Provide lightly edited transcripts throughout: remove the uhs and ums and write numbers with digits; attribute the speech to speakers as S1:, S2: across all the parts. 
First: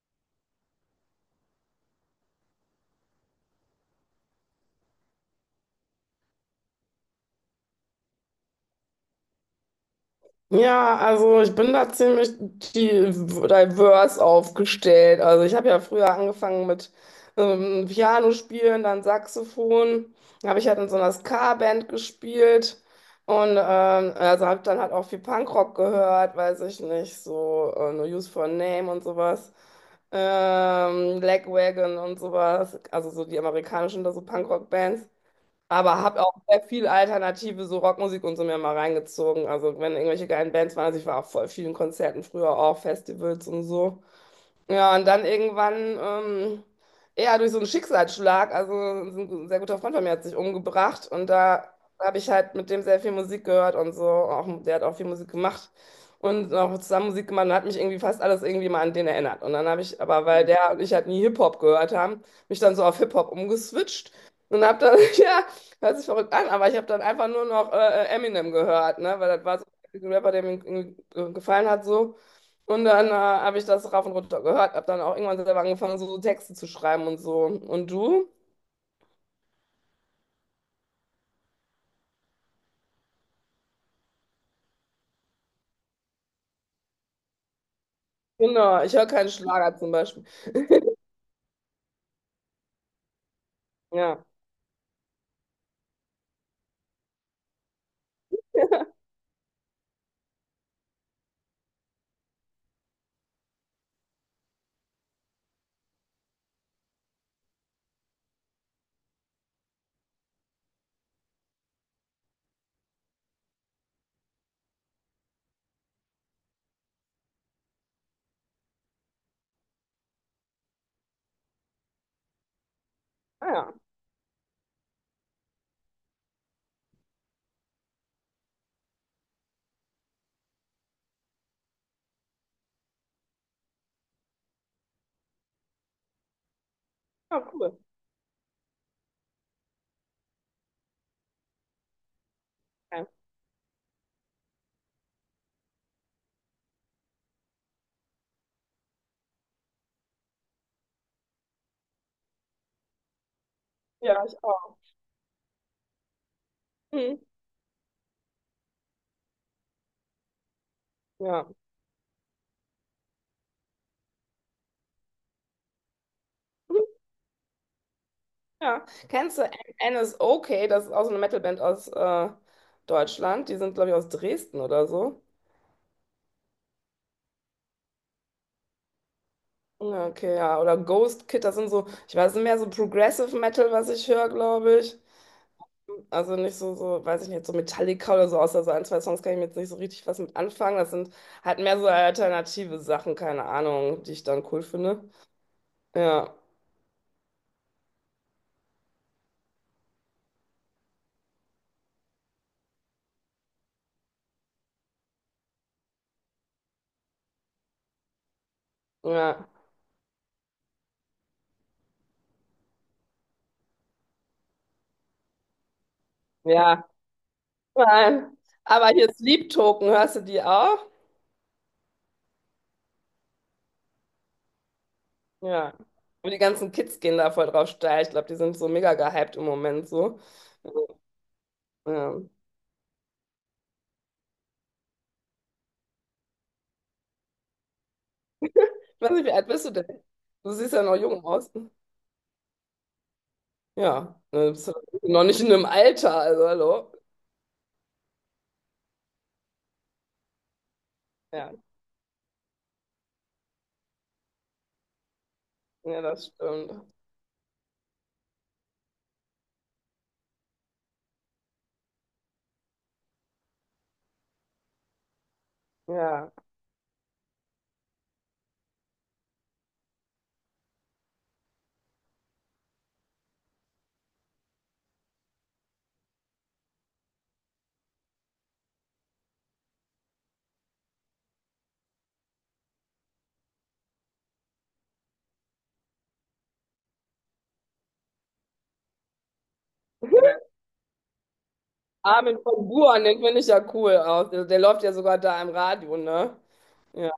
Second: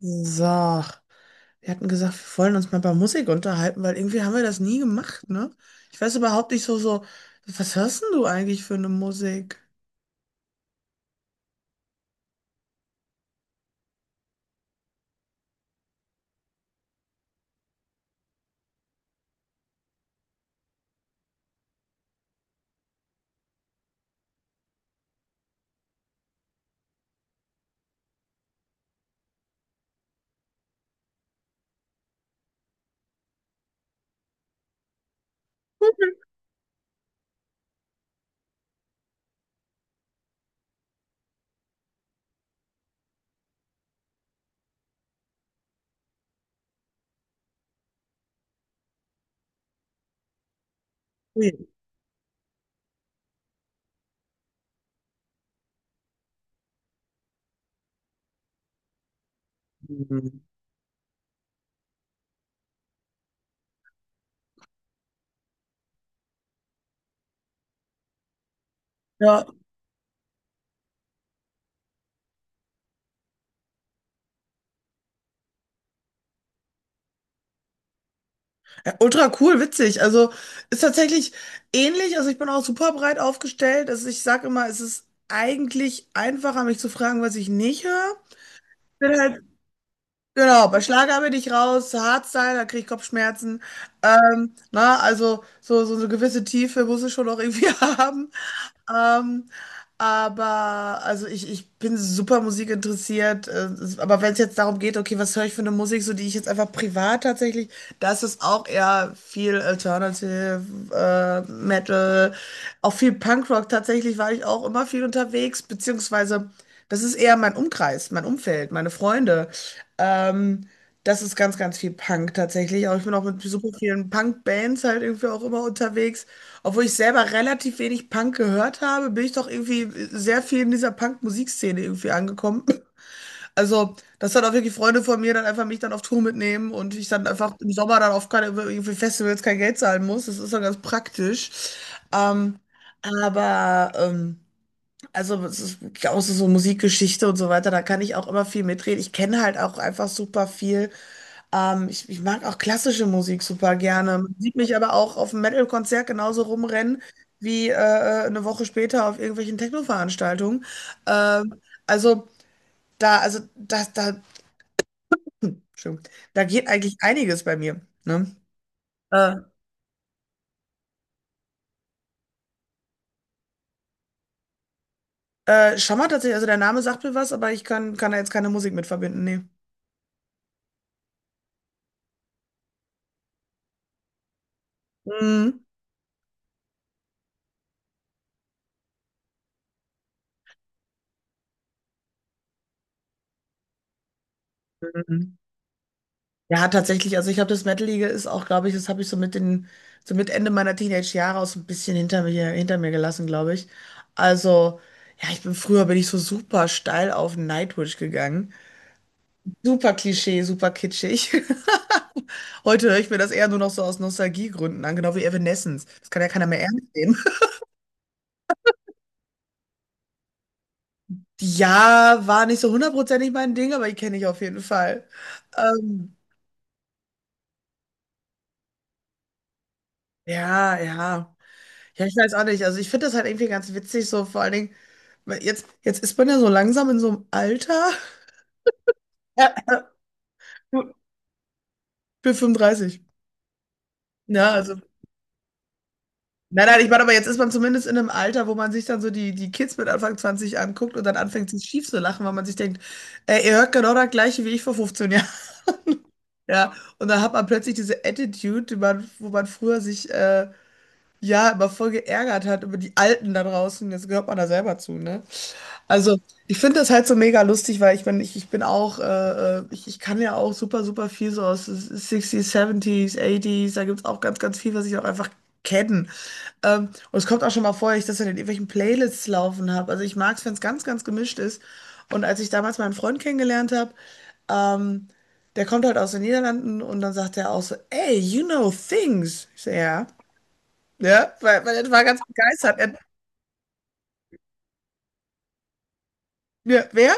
S1: So, wir hatten gesagt, wir wollen uns mal über Musik unterhalten, weil irgendwie haben wir das nie gemacht, ne? Ich weiß überhaupt nicht so, was hörst denn du eigentlich für eine Musik?
S2: Ja, also ich bin da ziemlich diverse aufgestellt. Also ich habe ja früher angefangen mit Piano spielen, dann Saxophon. Dann habe ich halt in so einer Ska-Band gespielt und also habe dann halt auch viel Punkrock gehört, weiß ich nicht, so No Use for a Name und sowas. Lagwagon und sowas, also so die amerikanischen da so Punkrock-Bands. Aber habe auch sehr viel alternative so Rockmusik und so mir mal reingezogen. Also wenn irgendwelche geilen Bands waren, also ich war auf voll vielen Konzerten früher auch, Festivals und so. Ja, und dann irgendwann, ähm, ja, durch so einen Schicksalsschlag, also so ein sehr guter Freund von mir hat sich umgebracht und da
S1: Ui.
S2: habe ich halt mit dem sehr viel Musik gehört und so, auch, der hat auch viel Musik gemacht und auch zusammen Musik gemacht und hat mich irgendwie fast alles irgendwie mal an den erinnert. Und dann habe ich, aber weil der und ich halt nie Hip-Hop gehört haben, mich dann so auf Hip-Hop umgeswitcht und habe dann, ja, hört sich verrückt an, aber ich habe dann einfach nur noch Eminem gehört, ne, weil
S1: Ja,
S2: das war so ein Rapper, der mir irgendwie gefallen hat so. Und dann habe ich das rauf und runter gehört, habe dann auch irgendwann selber angefangen, so, so Texte zu schreiben und so. Und du?
S1: ja, ultra cool, witzig. Also ist tatsächlich ähnlich. Also ich bin auch super breit aufgestellt. Also ich sage immer, es ist eigentlich einfacher, mich zu fragen, was ich nicht höre.
S2: Genau, ich höre
S1: Bin
S2: keinen
S1: halt,
S2: Schlager zum Beispiel.
S1: genau, bei Schlager bin ich raus, Hardstyle, da kriege ich Kopfschmerzen.
S2: Ja.
S1: Na, also so eine gewisse Tiefe muss es schon auch irgendwie haben. Ähm, aber also ich bin super musikinteressiert. Aber wenn es jetzt darum geht, okay, was höre ich für eine Musik, so die ich jetzt einfach privat tatsächlich, das ist auch eher viel Alternative, Metal, auch viel Punkrock. Tatsächlich war ich auch immer viel unterwegs, beziehungsweise das ist eher mein Umkreis, mein Umfeld, meine Freunde. Ähm, das ist ganz, ganz viel Punk tatsächlich. Auch ich bin auch mit
S2: Ah
S1: super
S2: ja,
S1: vielen Punk-Bands halt irgendwie auch immer unterwegs. Obwohl ich selber relativ wenig Punk gehört habe, bin ich doch irgendwie sehr viel in dieser Punk-Musikszene irgendwie angekommen. Also, dass dann auch wirklich Freunde von mir dann einfach mich dann auf Tour mitnehmen und ich dann
S2: ja,
S1: einfach im
S2: cool.
S1: Sommer dann auf keine, irgendwie Festivals kein Geld zahlen muss. Das ist dann ganz praktisch. Ähm,
S2: Ja,
S1: aber, ähm, also, es ist auch so Musikgeschichte und so weiter, da kann ich auch immer viel mitreden. Ich kenne halt auch einfach super viel. Ich mag auch klassische Musik super gerne.
S2: ja,
S1: Man
S2: ich
S1: sieht mich
S2: auch.
S1: aber auch auf einem Metal-Konzert genauso rumrennen
S2: Hm.
S1: wie eine Woche später auf irgendwelchen Techno-Veranstaltungen.
S2: Ja.
S1: Ähm, also da, also das, da, Entschuldigung, da geht
S2: Hm,
S1: eigentlich einiges bei mir. Ne?
S2: ja.
S1: Äh,
S2: Kennst du N is okay? Das ist auch so eine Metalband aus Deutschland. Die sind, glaube ich, aus Dresden oder so.
S1: Schammer tatsächlich, also der Name sagt mir was, aber ich kann da jetzt keine Musik mit verbinden. Nee.
S2: Ja, okay, ja. Oder Ghost Kid, das sind so, ich weiß nicht mehr, so Progressive Metal, was ich höre, glaube ich.
S1: Mhm.
S2: Also nicht so, so, weiß ich nicht, so Metallica oder so, außer so ein, zwei Songs kann ich mir jetzt nicht so richtig was mit anfangen. Das sind halt mehr so alternative Sachen, keine Ahnung, die ich dann cool finde.
S1: Mhm.
S2: Ja,
S1: Ja, tatsächlich. Also ich habe das Metal-Liga ist auch, glaube ich, das habe ich so mit den, so mit Ende meiner Teenage-Jahre auch so ein bisschen hinter mir gelassen, glaube ich. Also, ja, ich bin früher bin ich so super steil auf Nightwish gegangen.
S2: ja,
S1: Super Klischee, super kitschig. Heute höre ich mir das eher nur noch so aus Nostalgiegründen an, genau wie Evanescence. Das kann ja keiner mehr ernst
S2: ja.
S1: nehmen.
S2: Nein. Aber hier Sleep Token, hörst du die auch?
S1: Ja, war nicht so hundertprozentig mein Ding, aber die kenne ich auf jeden Fall.
S2: Ja.
S1: Ähm,
S2: Und die ganzen Kids gehen da voll drauf steil. Ich glaube, die sind so mega gehypt im Moment so.
S1: ja, ja. Ja,
S2: Ja.
S1: ich weiß auch nicht. Also ich finde das halt irgendwie ganz witzig, so vor allen Dingen. Weil jetzt ist man ja so langsam in so einem Alter.
S2: Ich weiß nicht, wie alt bist du
S1: Ich
S2: denn? Du siehst ja noch jung aus.
S1: bin 35.
S2: Ja, du
S1: Ja,
S2: bist ja
S1: also.
S2: noch nicht in einem Alter, also
S1: Nein, nein, ich
S2: hallo.
S1: meine, aber jetzt ist man zumindest in einem Alter, wo man sich dann so die, die Kids mit Anfang 20 anguckt und dann anfängt,
S2: Ja,
S1: sich schief zu lachen, weil man sich denkt, ey, ihr hört genau das Gleiche wie ich vor 15 Jahren.
S2: ja, das
S1: Ja,
S2: stimmt.
S1: und dann hat man plötzlich diese Attitude, die man, wo man früher sich ja immer voll geärgert hat über die Alten da draußen. Jetzt gehört man da selber zu, ne? Also,
S2: Ja.
S1: ich finde das halt so mega lustig, weil ich kann ja auch super, super viel so aus 60ern, 70ern da gibt es auch ganz, ganz viel, was ich auch einfach kenne. Und es kommt auch schon mal vor, dass ich das in irgendwelchen Playlists laufen habe. Also ich mag es, wenn es ganz, ganz gemischt ist. Und als ich damals meinen Freund kennengelernt habe, ähm, der kommt halt aus den Niederlanden und dann sagt er auch so, ey, you know things. Ich so, ja. Ja, weil, weil er war ganz
S2: Armin von
S1: begeistert.
S2: Buuren, den finde ich ja cool aus. Der, der läuft ja sogar da im Radio, ne?
S1: Ja,
S2: Ja.
S1: wer?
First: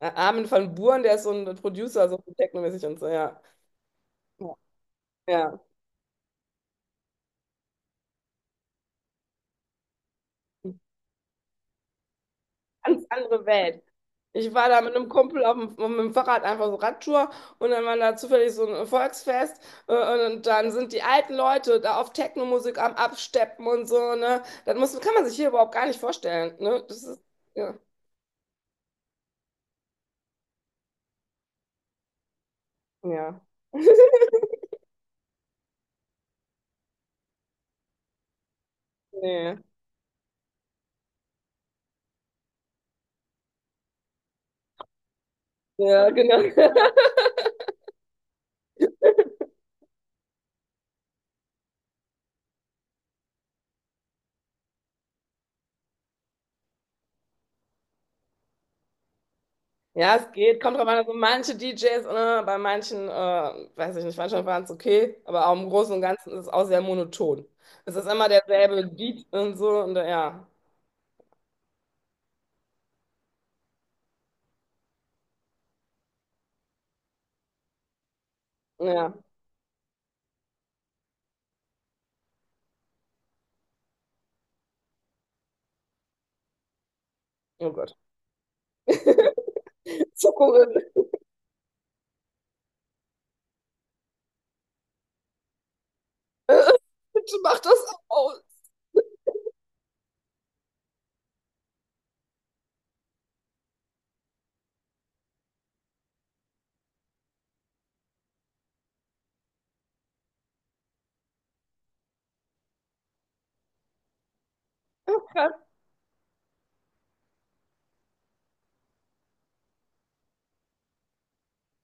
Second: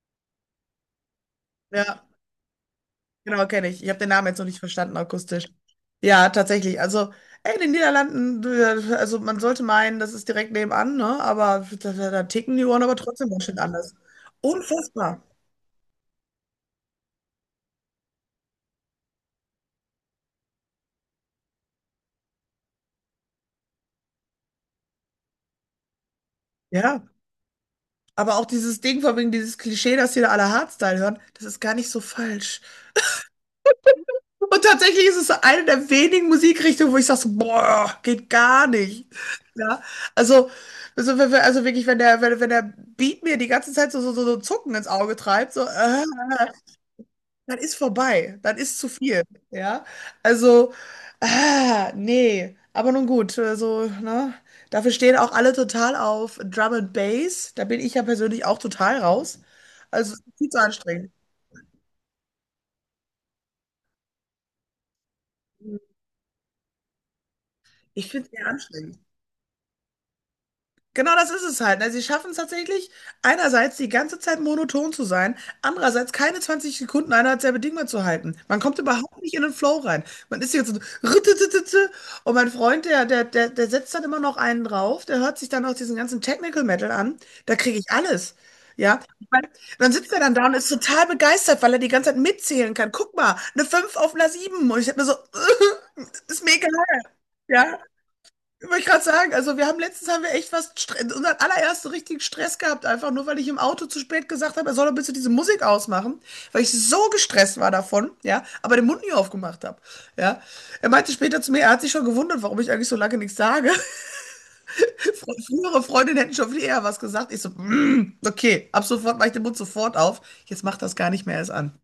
S2: Armin von Buuren, der ist so ein
S1: Ja.
S2: Producer, so technomäßig und so, ja.
S1: Genau, kenne ich. Ich habe den Namen jetzt noch
S2: Ja.
S1: nicht verstanden, akustisch.
S2: Ja.
S1: Ja, tatsächlich. Also, ey, in den Niederlanden, also man sollte meinen, das ist direkt nebenan, ne? Aber da ticken die Uhren aber
S2: Ganz
S1: trotzdem ganz
S2: andere
S1: schön
S2: Welt.
S1: anders.
S2: Ich war da mit einem
S1: Unfassbar.
S2: Kumpel auf dem, mit dem Fahrrad einfach so Radtour und dann war da zufällig so ein Volksfest äh, und dann sind die alten Leute da auf Technomusik am Absteppen und so, ne? Das muss, kann man sich hier überhaupt gar nicht vorstellen, ne?
S1: Ja.
S2: Das ist, ja.
S1: Aber auch dieses Ding von wegen dieses Klischee, dass hier alle Hardstyle hören, das ist gar nicht so falsch.
S2: Ja.
S1: Und tatsächlich ist es eine der wenigen Musikrichtungen, wo ich sage, so, boah, geht gar nicht.
S2: Nee.
S1: Ja, also, also, wenn wir- also wirklich, wenn der, wenn der Beat mir die ganze Zeit so Zucken ins Auge treibt, so,
S2: Ja, genau.
S1: das ist vorbei. Das ist zu viel, ja. Also, ah, nee, aber nun gut, also, ne. Dafür stehen auch alle total auf Drum and Bass. Da bin ich ja persönlich auch total raus. Also,
S2: Ja,
S1: es ist
S2: es
S1: viel zu
S2: geht. Kommt drauf an,
S1: anstrengend.
S2: also manche DJs, ne, bei manchen, weiß ich nicht, manchmal waren es okay, aber auch im Großen und Ganzen ist es auch sehr monoton. Es ist
S1: Ich finde
S2: immer
S1: es sehr
S2: derselbe
S1: anstrengend.
S2: Beat und so und ja,
S1: Genau das ist es halt. Ne? Sie schaffen es tatsächlich, einerseits die ganze Zeit monoton zu sein, andererseits keine 20 Sekunden einer selbe Ding mehr zu halten. Man kommt
S2: ja,
S1: überhaupt nicht in den Flow rein. Man ist hier so rüttetete und mein Freund, der setzt dann immer noch einen drauf, der hört sich dann auch diesen ganzen Technical Metal an, da
S2: oh
S1: kriege ich
S2: Gott.
S1: alles. Ja, Ich mein, dann sitzt er dann da und ist
S2: Zuckerin,
S1: total begeistert, weil er die ganze Zeit mitzählen kann. Guck mal, eine 5 auf einer sieben. Und ich hab mir so, ist mega.
S2: bitte mach das
S1: Ja,
S2: aus.
S1: wollte ich gerade sagen, also wir haben letztens haben wir echt was, unseren allerersten richtigen Stress gehabt, einfach nur weil ich im Auto zu spät gesagt habe, er soll doch bitte diese Musik ausmachen, weil ich so gestresst war davon, ja, aber den Mund nie aufgemacht habe, ja. Er meinte später zu mir, er hat sich schon gewundert, warum ich eigentlich so lange nichts sage.
S2: Ja, krass.
S1: Frühere Freundinnen hätten schon viel eher was gesagt. Ich so, okay, ab sofort mache ich den Mund sofort auf. Jetzt macht das gar nicht mehr erst an.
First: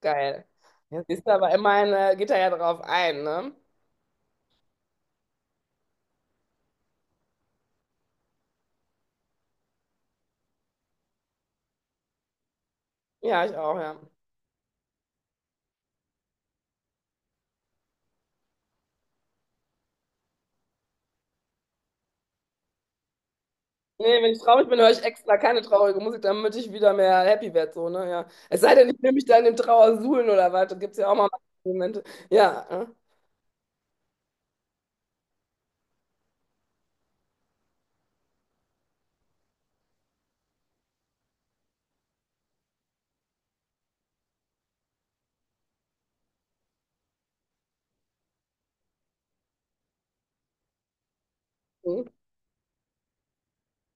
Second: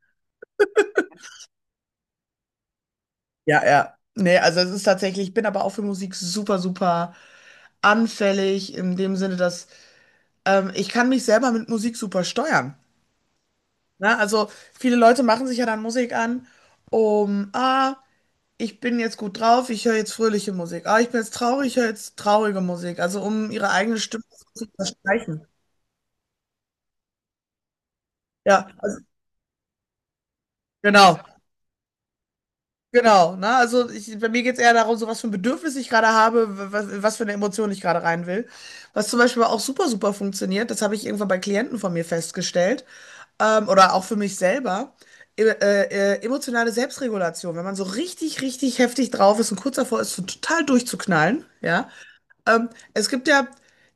S2: Geil. Jetzt ist aber immerhin, geht er ja drauf ein, ne?
S1: Ja, ja. Nee, also es ist tatsächlich, ich bin aber auch für Musik super, super anfällig, in dem Sinne, dass ich kann mich selber mit Musik super steuern.
S2: Ja, ich auch, ja.
S1: Ne? Also viele Leute machen sich ja dann Musik an, um, ich bin jetzt gut drauf, ich höre jetzt fröhliche Musik. Ah, ich bin jetzt traurig, ich höre jetzt traurige Musik. Also um ihre eigene
S2: Nee,
S1: Stimme
S2: wenn ich
S1: zu
S2: traurig bin, höre ich extra
S1: verstreichen.
S2: keine traurige Musik, damit ich wieder mehr happy werde, so, ne? Ja. Es
S1: Ja,
S2: sei denn,
S1: also,
S2: ich will mich da in dem Trauersuhlen oder was, da gibt es ja auch
S1: genau.
S2: mal Momente. Ja, ne?
S1: Genau, ne? Also ich, bei mir geht es eher darum, so was für ein Bedürfnis ich gerade habe, was für eine Emotion ich gerade rein will. Was zum Beispiel auch super, super funktioniert, das habe ich irgendwann bei Klienten von mir festgestellt, oder auch für mich selber, e emotionale Selbstregulation. Wenn man so richtig, richtig heftig drauf ist und kurz davor ist, so total durchzuknallen, ja.
S2: Mhm.
S1: Ähm, es gibt ja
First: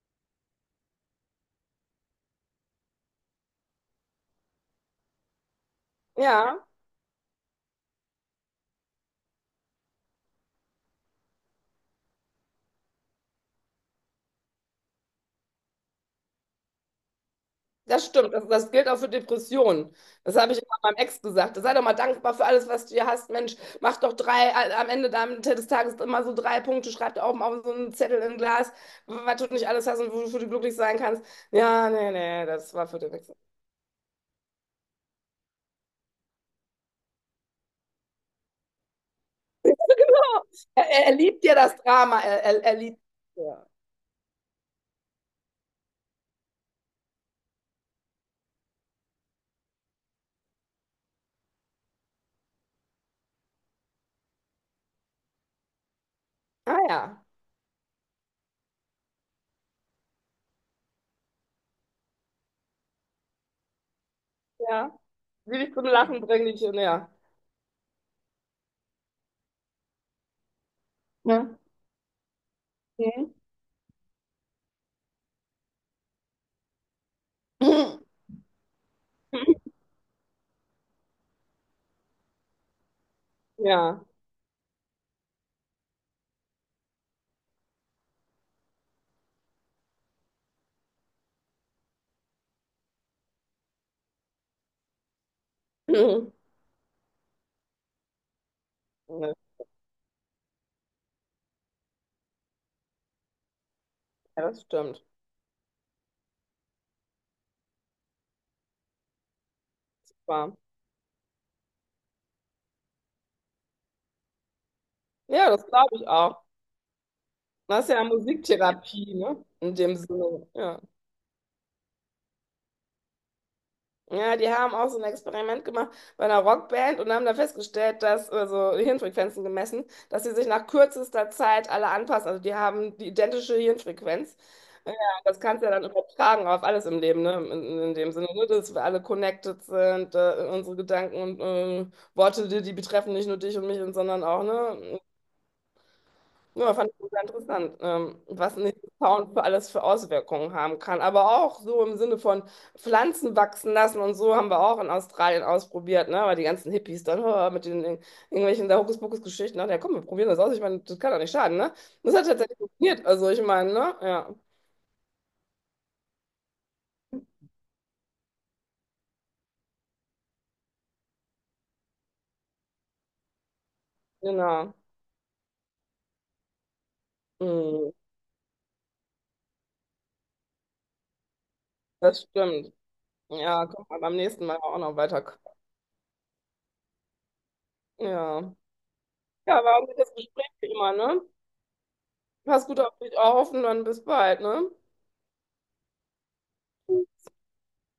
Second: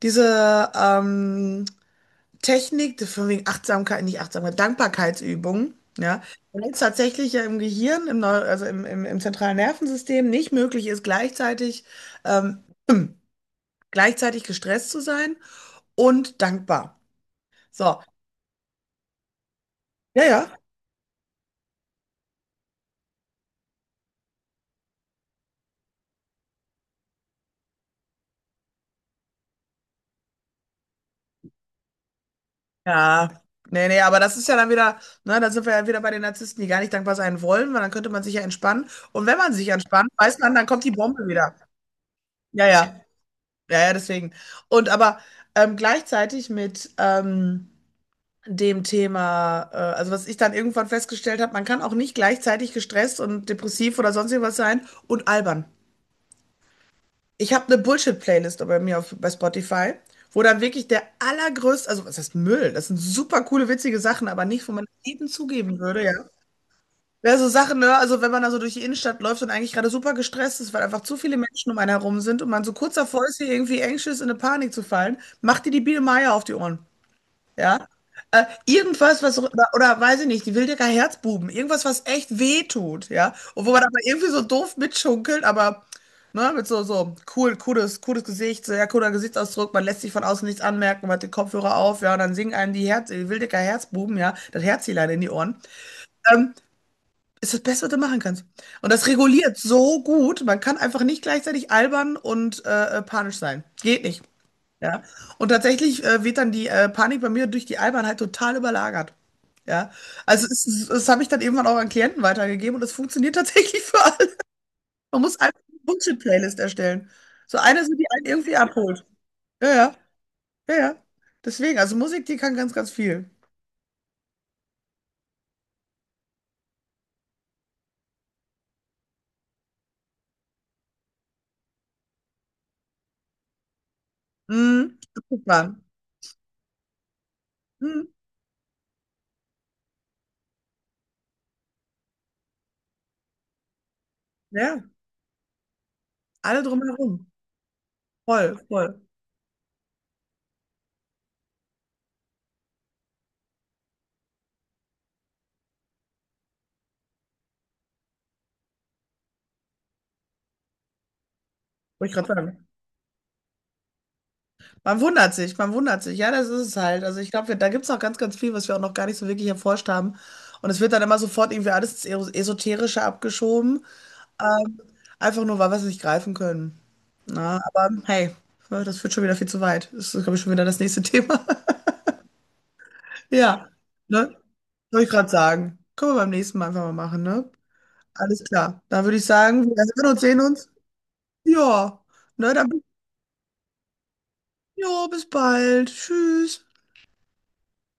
S1: diese, ähm, Technik, von wegen Achtsamkeit, nicht Achtsamkeit, Dankbarkeitsübungen, ja,
S2: Ja,
S1: wenn es tatsächlich ja im Gehirn, im Neu also im, im, im zentralen Nervensystem nicht möglich ist, gleichzeitig, ähm, gleichzeitig gestresst zu sein und dankbar. So,
S2: das stimmt. Das gilt auch für Depressionen.
S1: ja,
S2: Das habe ich
S1: ja.
S2: immer meinem Ex gesagt. Sei doch mal dankbar für alles, was du hier hast. Mensch, mach doch drei, am Ende des Tages immer so drei Punkte, schreib da oben auf so einen Zettel in ein Glas, was du nicht alles hast und wofür du glücklich sein kannst. Ja, nee, nee, das war für den
S1: Ja,
S2: Ex.
S1: nee, nee, aber das ist ja dann wieder, ne, da sind wir ja wieder bei den Narzissten, die gar nicht dankbar sein wollen, weil dann könnte man sich ja entspannen. Und wenn man sich entspannt, weiß
S2: Oh,
S1: man, dann kommt
S2: Er,
S1: die
S2: er
S1: Bombe
S2: liebt
S1: wieder.
S2: ja das Drama, er, er,
S1: Ja,
S2: er liebt.
S1: ja,
S2: Ja.
S1: ja, ja, deswegen. Und aber gleichzeitig mit, dem Thema, also was ich dann irgendwann festgestellt habe, man kann auch nicht gleichzeitig gestresst und depressiv oder sonst irgendwas sein und albern.
S2: Ah ja,
S1: Ich habe eine Bullshit-Playlist bei mir auf, bei Spotify, wo dann wirklich der allergrößte, also was heißt Müll? Das sind super coole, witzige Sachen, aber nicht, wo man
S2: ja.
S1: jedem
S2: Die dich
S1: zugeben
S2: zum
S1: würde, ja.
S2: Lachen bringen, die ja.
S1: Ja, so Sachen, ne? Also wenn man da so durch die Innenstadt läuft und eigentlich gerade super gestresst ist, weil einfach zu viele
S2: Ne?
S1: Menschen um einen herum sind und man so kurz davor
S2: Mhm.
S1: ist, hier irgendwie anxious in eine Panik zu fallen, macht dir die Biene Meier auf die Ohren. Ja. Irgendwas, was, so, oder, oder weiß ich nicht, die Wildecker Herzbuben, irgendwas, was echt weh tut, ja. Und wo man aber
S2: Ja.
S1: irgendwie so doof mitschunkelt, aber ne, mit so, so cooles Gesicht, sehr cooler Gesichtsausdruck, man lässt sich von außen nichts anmerken, man hat den Kopfhörer auf, ja, und dann singen einem die Wildecker Herzbuben, ja, das Herzelein in die Ohren. Ähm, ist das Beste, was du machen kannst. Und das
S2: Ne,
S1: reguliert so gut, man kann einfach nicht gleichzeitig albern und panisch sein. Geht nicht.
S2: ja, das
S1: Ja.
S2: stimmt.
S1: Und tatsächlich wird dann die Panik bei mir durch die Albernheit total überlagert. Ja. Also
S2: Wahr.
S1: das habe ich dann irgendwann auch an Klienten weitergegeben und es funktioniert tatsächlich für alle. Man muss
S2: Ja,
S1: einfach
S2: das
S1: eine
S2: glaube ich auch.
S1: Bullshit-Playlist erstellen. So eine,
S2: Das ist
S1: so
S2: ja
S1: die einen irgendwie abholt.
S2: Musiktherapie, ne?
S1: Ja,
S2: In
S1: ja,
S2: dem Sinne.
S1: ja,
S2: Ja.
S1: ja. Deswegen, also Musik, die kann ganz, ganz viel.
S2: Ja, die haben auch so ein Experiment gemacht bei einer Rockband und haben da festgestellt, dass, also Hirnfrequenzen gemessen, dass sie sich nach kürzester Zeit alle anpassen. Also die haben die identische Hirnfrequenz. Ja,
S1: Mhm.
S2: das kannst du
S1: Abgefahren.
S2: ja dann übertragen auf alles im Leben, ne? In
S1: Mhm.
S2: dem Sinne, ne? Dass wir alle connected sind, unsere Gedanken und Worte, die betreffen nicht nur dich und mich, sondern auch,
S1: Ja,
S2: ne?
S1: alle
S2: Ja, fand ich sehr
S1: drumherum.
S2: interessant, was
S1: Voll,
S2: ein
S1: voll.
S2: Sound für alles für Auswirkungen haben kann. Aber auch so im Sinne von Pflanzen wachsen lassen und so haben wir auch in Australien ausprobiert, ne? Weil die ganzen Hippies dann oh, mit den irgendwelchen da Hokuspokus-Geschichten, ach ja, komm, wir probieren das aus. Ich meine, das kann doch nicht schaden, ne?
S1: Wollte ich
S2: Das hat
S1: gerade
S2: tatsächlich
S1: sagen.
S2: funktioniert. Also ich meine, ne? Ja,
S1: Man wundert sich, man wundert sich. Ja, das ist es halt. Also ich glaube, wir- da gibt es auch ganz, ganz viel, was wir auch noch gar nicht so wirklich erforscht haben. Und es wird dann immer sofort irgendwie alles ins Esoterische abgeschoben.
S2: genau.
S1: Ähm, einfach nur, weil wir es nicht greifen können. Na, aber
S2: Mm,
S1: hey, das führt schon wieder viel zu weit. Das ist, glaube ich, schon wieder das nächste Thema.
S2: das stimmt. Ja,
S1: Ja,
S2: komm mal beim
S1: ne?
S2: nächsten Mal auch noch
S1: Soll ich
S2: weiter.
S1: gerade sagen. Können wir beim nächsten Mal einfach mal machen, ne? Alles
S2: Ja.
S1: klar. Dann würde ich sagen,
S2: Ja,
S1: wir
S2: war ein
S1: hören
S2: gutes
S1: uns, sehen
S2: Gespräch wie
S1: uns.
S2: immer, ne?
S1: Ja, ne,
S2: Pass gut auf dich auf und dann bis bald, ne?
S1: jo, bis bald. Tschüss.